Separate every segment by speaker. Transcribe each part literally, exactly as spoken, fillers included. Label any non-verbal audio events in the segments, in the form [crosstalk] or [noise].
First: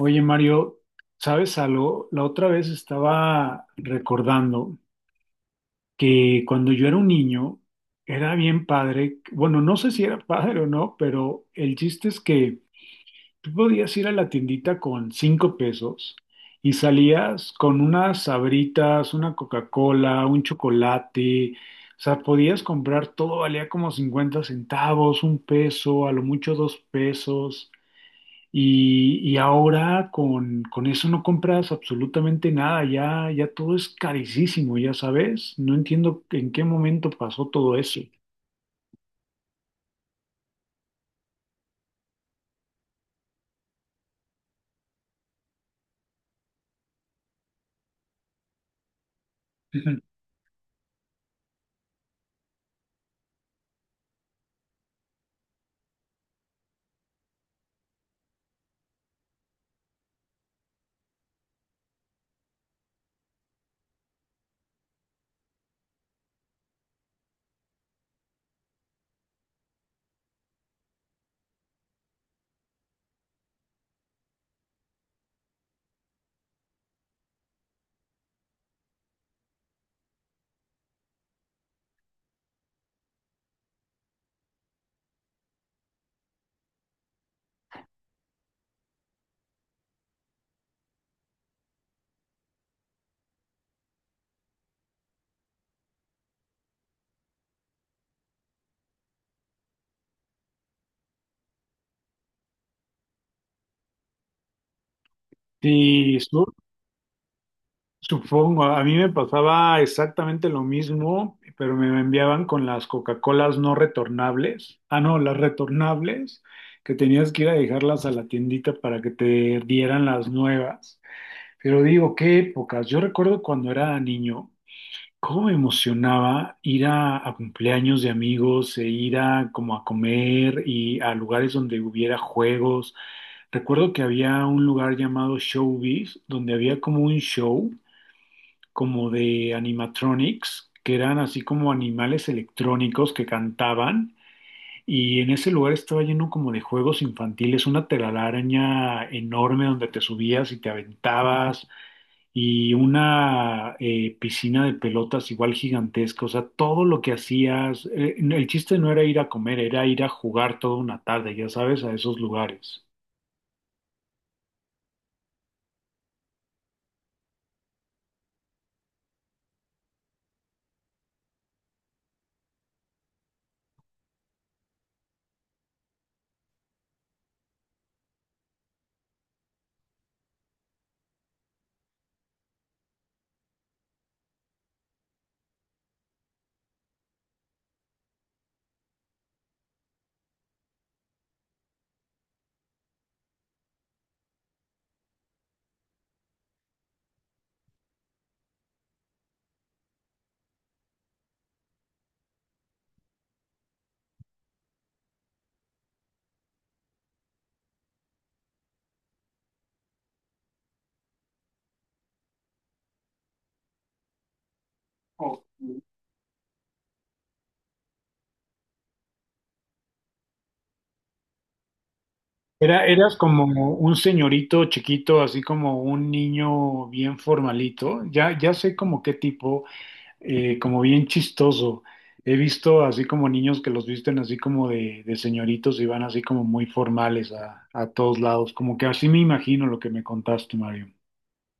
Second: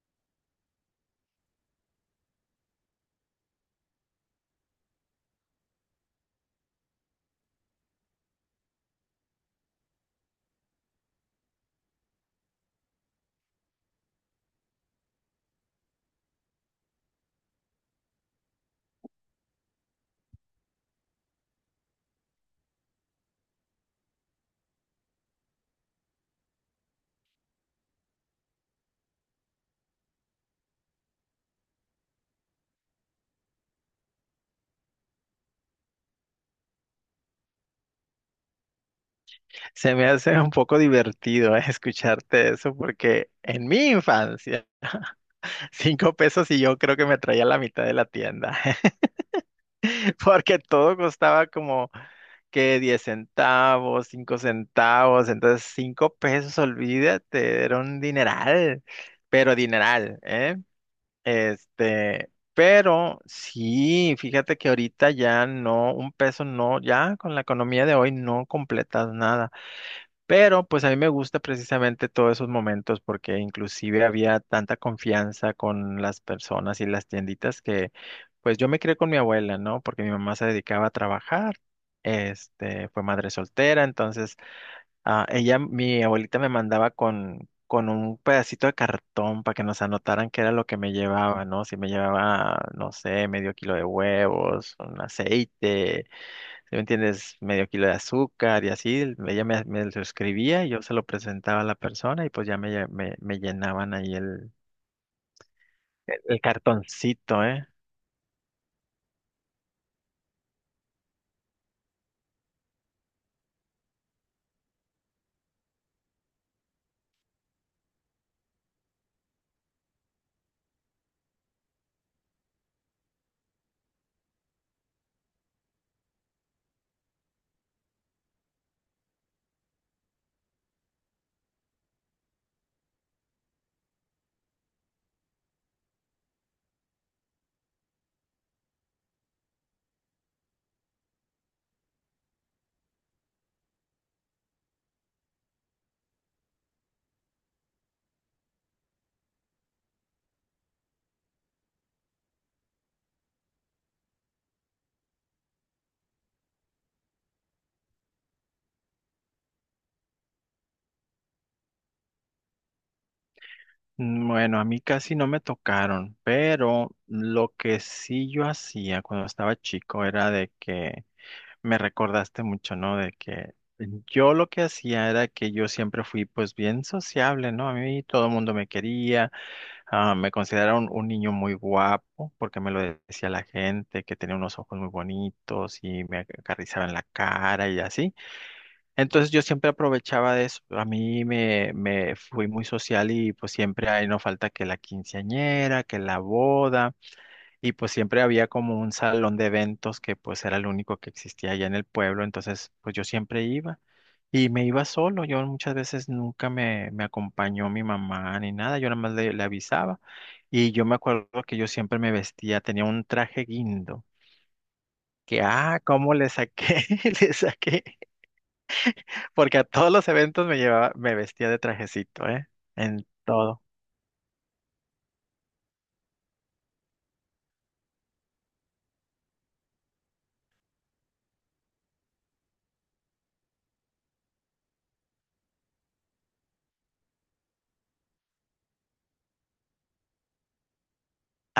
Speaker 1: Oye, Mario, ¿sabes algo? La otra vez estaba recordando que cuando yo era un niño era bien padre. Bueno, no sé si era padre o no, pero el chiste es que tú podías ir a la tiendita con cinco pesos y salías con unas sabritas, una Coca-Cola, un chocolate, o sea, podías comprar todo, valía como cincuenta centavos, un peso, a lo mucho dos pesos. Y, y ahora con, con eso no compras absolutamente nada, ya, ya todo es carísimo, ya sabes. No entiendo en qué momento pasó todo eso.
Speaker 2: Se me hace un poco divertido eh, escucharte eso porque en mi infancia, [laughs] cinco pesos y yo creo que me traía la mitad de la tienda,
Speaker 1: Ujú.
Speaker 2: [laughs] porque todo costaba como que diez centavos, cinco centavos, entonces cinco pesos, olvídate, era un dineral, pero dineral, ¿eh? Este, pero sí, fíjate que ahorita ya no, un peso no, ya con la economía de hoy no completas nada. Pero pues a mí me gusta precisamente todos esos momentos porque inclusive había tanta confianza con las personas y las tienditas que pues yo me crié con mi abuela, ¿no? Porque mi mamá se dedicaba a trabajar, este, fue madre soltera. Entonces, ah, ella, mi abuelita me mandaba con, con un pedacito de cartón para que nos anotaran qué era lo que me llevaba, ¿no? Si me llevaba, no sé, medio kilo de huevos, un aceite, si me entiendes, medio kilo de azúcar y así, el- ella me, me lo escribía y yo se lo presentaba a la persona, y pues ya me, lle- me, me llenaban ahí el,
Speaker 1: Sí,
Speaker 2: el el
Speaker 1: su-
Speaker 2: cartoncito, ¿eh?
Speaker 1: supongo, a mí me pasaba exactamente lo mismo, pero me enviaban con las Coca-Colas no retornables. Ah, no, las retornables, que tenías que ir a dejarlas a la tiendita para que te dieran las nuevas. Pero digo, qué épocas. Yo recuerdo cuando era niño, cómo me emocionaba ir a, a cumpleaños de amigos e ir a como a comer y a lugares donde hubiera juegos. Recuerdo que había un lugar llamado Showbiz, donde había como un show como de animatronics, que eran así como animales electrónicos que cantaban. Y en ese lugar estaba lleno como de juegos infantiles, una telaraña enorme donde te subías y te aventabas, y una eh, piscina de pelotas igual gigantesca. O sea, todo lo que hacías, eh, el chiste no era ir a comer, era ir a jugar toda una tarde, ya sabes, a esos lugares.
Speaker 2: Mm, bueno, a mí casi no me tocaron, pero lo que sí yo hacía cuando estaba chico era de que me recordaste mucho, ¿no? De que yo lo que hacía era que yo siempre fui pues bien sociable, ¿no? A mí todo el mundo me quería. Ah, me considero un, un niño muy guapo porque me lo decía la gente, que tenía unos ojos muy bonitos y me acariciaba en la cara y así. Entonces yo siempre aprovechaba de eso. A mí me, me fui muy social y pues siempre ahí no falta que la quinceañera, que la boda. Y pues siempre había como un salón de eventos que pues era el único que existía allá en el pueblo, entonces pues yo siempre iba y me iba solo, yo muchas veces nunca me, me acompañó mi mamá ni nada, yo nada más le, le avisaba. Y yo me acuerdo que yo siempre me vestía, tenía un traje guindo, que,
Speaker 1: Ok.
Speaker 2: ah, cómo le saqué, [laughs] le saqué, porque a todos los eventos me llevaba, me vestía de trajecito, ¿eh?
Speaker 1: Era,
Speaker 2: En
Speaker 1: eras como
Speaker 2: todo.
Speaker 1: un señorito chiquito, así como un niño bien formalito, ya, ya sé como qué tipo, eh, como bien chistoso. He visto así como niños que los visten así como de, de señoritos y van así como muy formales a, a todos lados, como que así me imagino lo que me contaste, Mario.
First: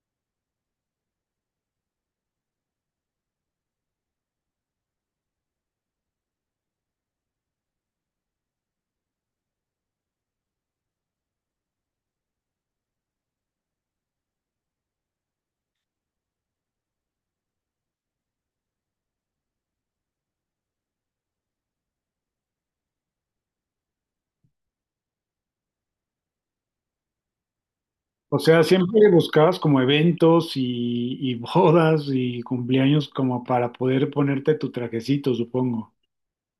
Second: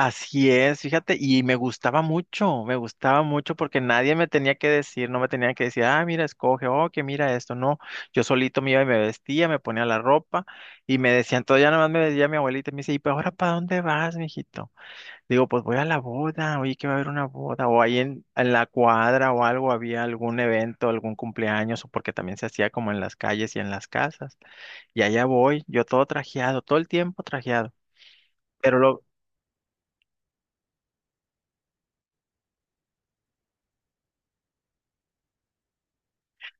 Speaker 2: Así es, fíjate, y me gustaba mucho, me gustaba mucho porque nadie me tenía que decir, no me tenía que decir, ah, mira, escoge, oh, que mira esto, no, yo solito me iba y me vestía, me ponía la ropa y me decían, todo ya nada más me decía mi abuelita, y me dice: ¿y pero ahora para dónde vas, mijito? Digo, pues voy a la boda, oye, que va a haber una boda, o ahí en, en la cuadra o algo había algún evento, algún cumpleaños, o porque también se hacía como en las calles y en las casas, y allá voy, yo todo trajeado, todo el tiempo trajeado.
Speaker 1: O sea,
Speaker 2: Pero lo,
Speaker 1: siempre buscabas como eventos y, y bodas y cumpleaños como para poder ponerte tu trajecito, supongo.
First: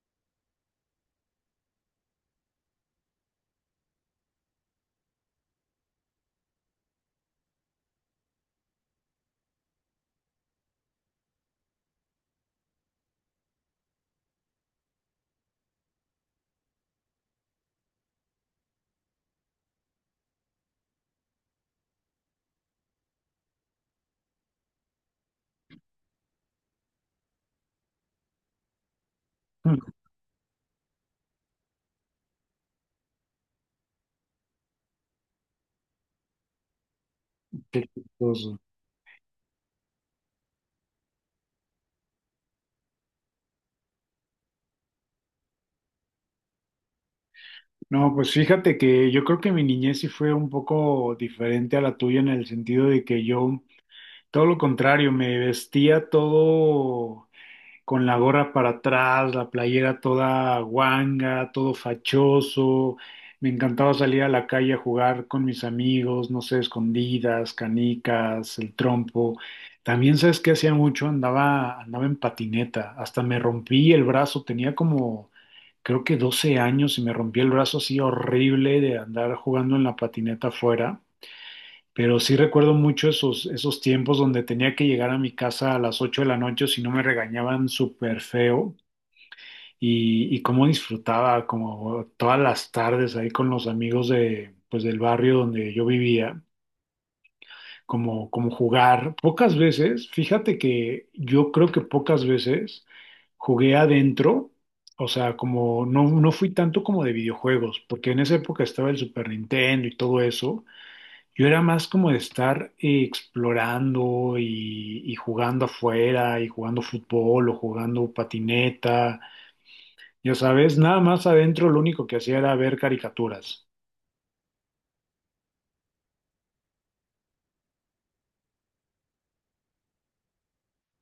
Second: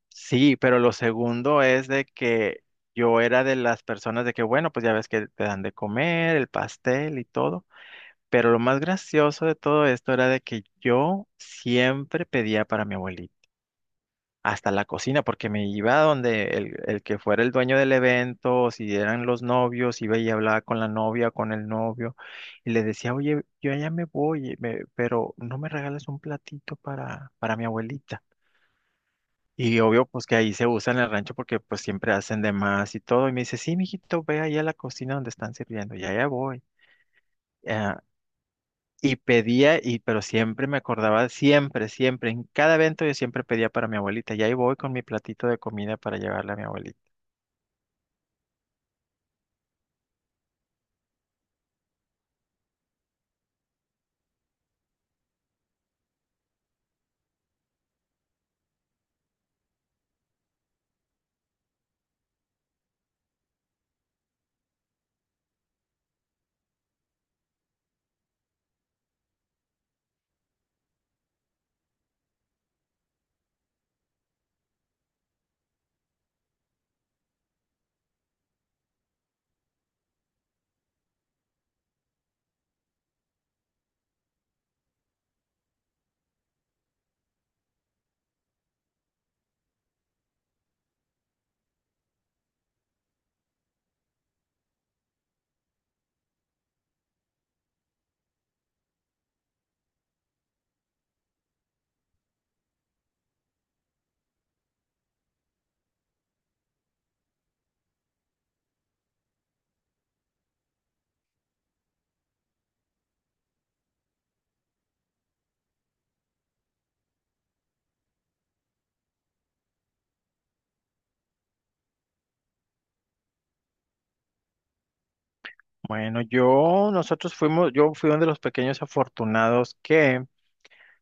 Speaker 2: Sí, pero lo segundo es de que yo era de las personas de que, bueno, pues ya ves que te dan de comer, el pastel y todo. Pero lo más gracioso de todo esto era de que yo siempre pedía para mi abuelita, hasta la cocina, porque me iba a donde el, el que fuera el dueño del evento, o si eran los novios, iba y hablaba con la novia, con el novio, y le decía: oye, yo ya me voy, me- pero no me regales un platito para, para, mi abuelita. Y obvio,
Speaker 1: [laughs]
Speaker 2: pues que ahí se usa en el rancho porque pues siempre hacen de más y todo. Y me dice: sí, mijito, ve ahí a la cocina donde están sirviendo. Y allá voy.
Speaker 1: Qué
Speaker 2: Ah,
Speaker 1: chistoso.
Speaker 2: y pedía, y pero siempre me acordaba, siempre, siempre, en cada evento yo siempre pedía para mi abuelita. Y ahí voy con mi platito de comida para llevarle a mi abuelita.
Speaker 1: No, pues fíjate que yo creo que mi niñez sí fue un poco diferente a la tuya en el sentido de que yo, todo lo contrario, me vestía todo con la gorra para atrás, la playera toda guanga, todo fachoso. Me encantaba salir a la calle a jugar con mis amigos, no sé, escondidas, canicas, el trompo. También sabes qué hacía mucho, andaba, andaba en patineta, hasta me rompí el brazo, tenía como creo que doce años y me rompí el brazo así horrible de andar jugando en la patineta afuera. Pero sí recuerdo mucho esos, esos tiempos donde tenía que llegar a mi casa a las ocho de la noche, o si no me regañaban súper feo. Y, y cómo disfrutaba como todas las tardes ahí con los amigos de, pues, del barrio donde yo vivía, como, como jugar. Pocas veces, fíjate que yo creo que pocas veces jugué adentro, o sea, como no, no fui tanto como de videojuegos, porque en esa época estaba el Super Nintendo y todo eso. Yo era más como de estar eh, explorando y, y jugando afuera y jugando fútbol o jugando patineta. Ya sabes, nada más adentro lo único que hacía era ver caricaturas.
Speaker 2: Bueno, yo, nosotros fuimos, yo fui uno de los pequeños afortunados que,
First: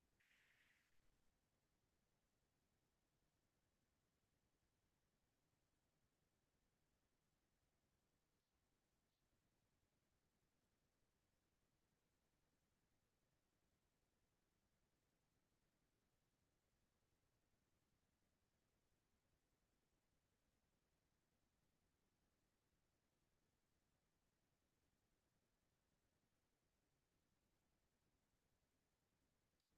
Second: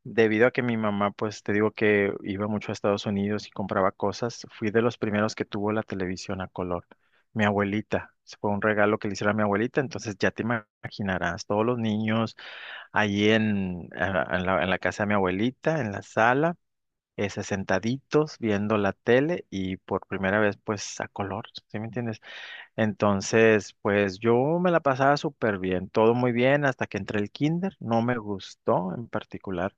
Speaker 2: debido a que mi mamá, pues te digo que iba mucho a Estados Unidos y compraba cosas, fui de los primeros que tuvo la televisión a color. Mi abuelita, se fue un regalo que le hicieron a mi abuelita, entonces ya te ima- imaginarás, todos los niños ahí en, a- en la, en la casa de mi abuelita, en la sala, ese, sentaditos viendo la tele y por primera vez pues a color, ¿sí me entiendes? Entonces, pues yo me la pasaba súper bien, todo muy bien hasta que entré el kinder, no me gustó en particular,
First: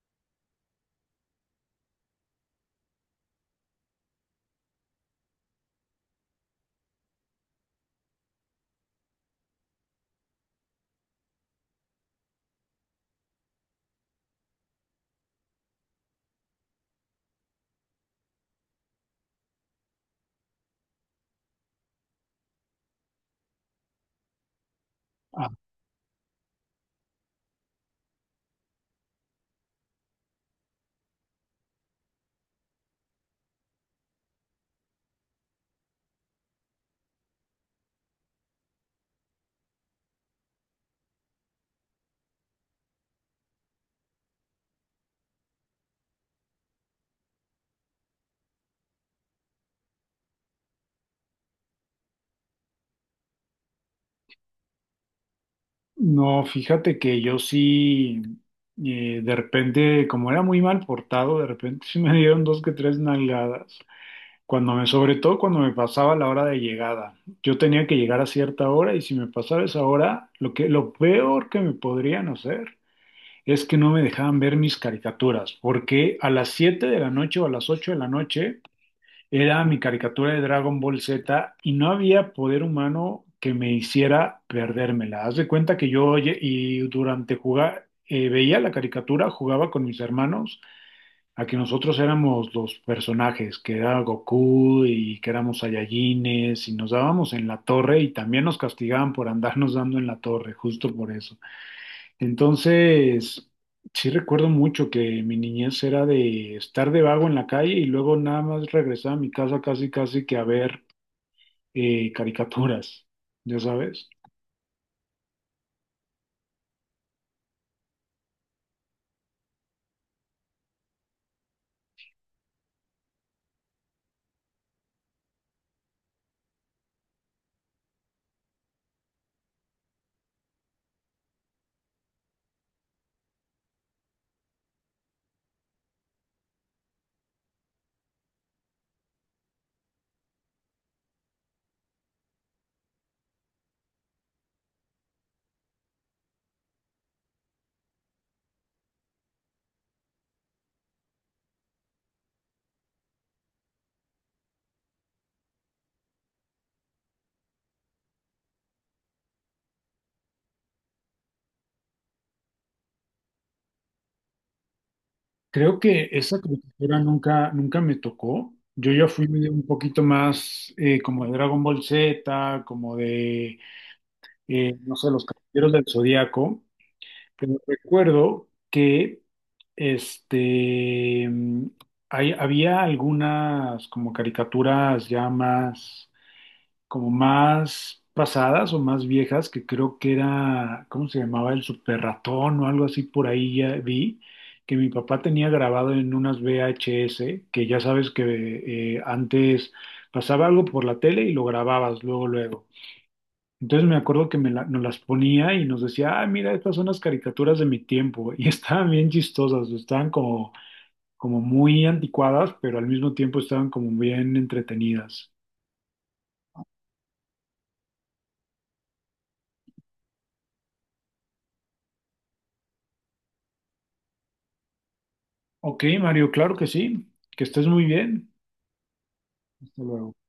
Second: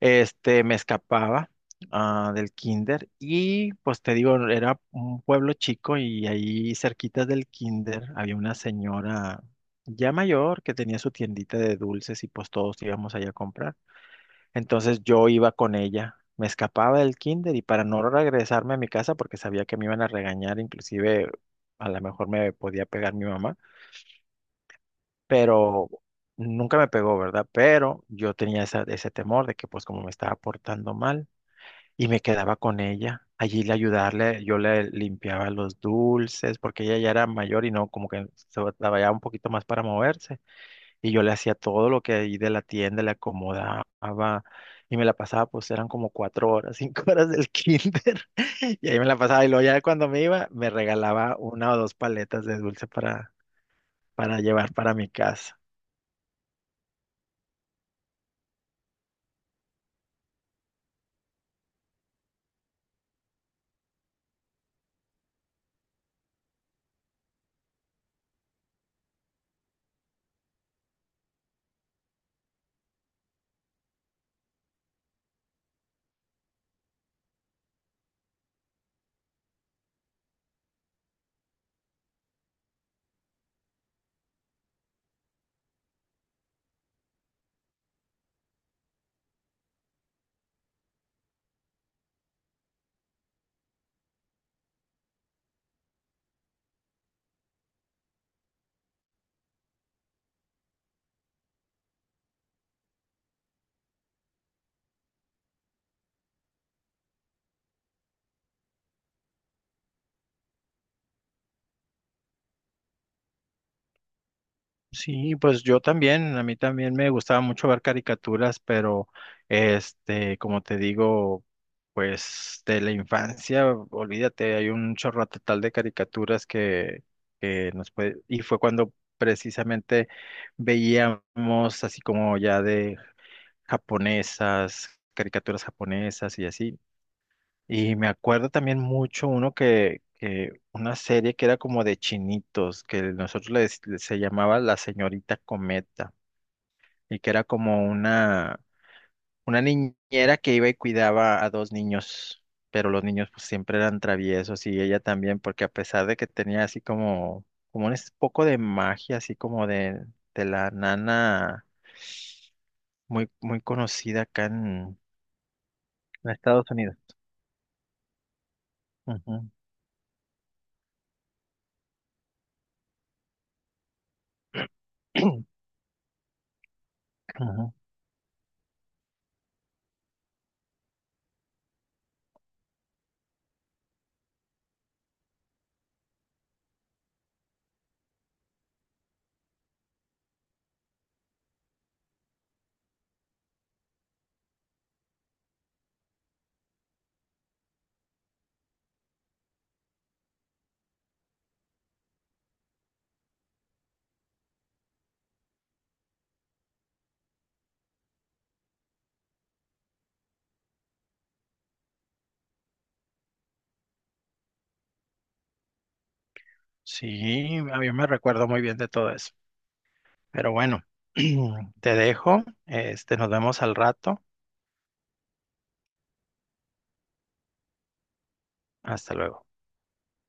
Speaker 2: este, me escapaba, ah, del kinder, y pues te digo, era un pueblo chico y ahí cerquita del kinder había una señora ya mayor que tenía su tiendita de dulces y pues todos íbamos allá a comprar. Entonces yo iba con ella, me escapaba del kinder y para no regresarme a mi casa porque sabía que me iban a regañar, inclusive a lo mejor me podía pegar mi mamá,
Speaker 1: Ah,
Speaker 2: pero... Nunca me pegó, ¿verdad? Pero yo tenía esa- ese temor de que pues como me estaba portando mal, y me quedaba con ella. Allí le ayudarle, yo le limpiaba los dulces, porque ella ya era mayor y no, como que se batallaba un poquito más para moverse. Y yo le hacía todo lo que ahí de la tienda le acomodaba. Y me la pasaba, pues eran como cuatro horas, cinco [laughs] horas del kinder. [laughs] Y ahí me la pasaba. Y luego ya cuando me iba, me regalaba una o dos paletas de dulce para, para llevar para mi casa.
Speaker 1: no, fíjate que yo sí, eh, de repente, como era muy mal portado, de repente sí me dieron dos que tres nalgadas. Cuando me, sobre todo cuando me pasaba la hora de llegada. Yo tenía que llegar a cierta hora y si me pasaba esa hora, lo que, lo peor que me podrían hacer es que no me dejaban ver mis caricaturas, porque a las siete de la noche o a las ocho de la noche era mi caricatura de Dragon Ball Z y no había poder humano que me hiciera perdérmela. Haz de cuenta que yo oye, y durante jugar eh, veía la caricatura, jugaba con mis hermanos, a que nosotros éramos los personajes, que era Goku y que éramos Saiyajines, y nos dábamos en la torre, y también nos castigaban por andarnos dando en la torre, justo por eso. Entonces, sí recuerdo mucho que mi niñez era de estar de vago en la calle y luego nada más regresar a mi casa casi casi que a ver eh, caricaturas, ya sabes.
Speaker 2: Sí, pues yo también, a mí también me gustaba mucho ver caricaturas, pero este, como te digo, pues de la infancia, olvídate, hay un chorro total de caricaturas que, que nos puede, y fue cuando precisamente veíamos así como ya de japonesas, caricaturas japonesas y así. Y me acuerdo también mucho uno que, que una serie que era como de chinitos, que nosotros le dec- le- se llamaba La Señorita Cometa, y que era como una, una niñera que iba y cuidaba a dos niños, pero los niños pues siempre eran traviesos y ella también, porque a pesar de que tenía así como, como un es- poco de magia, así como de, de la nana muy, muy conocida acá en,
Speaker 1: Creo que
Speaker 2: en
Speaker 1: esa
Speaker 2: Estados Unidos.
Speaker 1: caricatura nunca, nunca me tocó. Yo ya fui
Speaker 2: Ujú.
Speaker 1: medio un poquito más eh, como de Dragon Ball Z, como de, eh, no sé, los
Speaker 2: [clears throat]
Speaker 1: Caballeros del Zodíaco. Pero
Speaker 2: Ujú.
Speaker 1: recuerdo que este mm, hay- había algunas como caricaturas ya más como más pasadas o más viejas, que creo que era, ¿cómo se llamaba? El super ratón o algo así. Por ahí ya vi que mi papá tenía grabado en unas V H S, que ya sabes que eh, antes pasaba algo por la tele y lo grababas luego luego. Entonces me acuerdo que me la- nos las ponía y nos decía, ah, mira, estas son las caricaturas de mi tiempo. Y [laughs] estaban bien chistosas, estaban como, como muy anticuadas, pero al mismo tiempo estaban como bien entretenidas.
Speaker 2: Sí, a mí me recuerdo muy bien de todo eso. Pero bueno, [clears throat] te dejo. Este, nos vemos al rato.
Speaker 1: Ok, Mario, claro que sí. Que estés muy bien.
Speaker 2: Hasta luego.
Speaker 1: Hasta luego.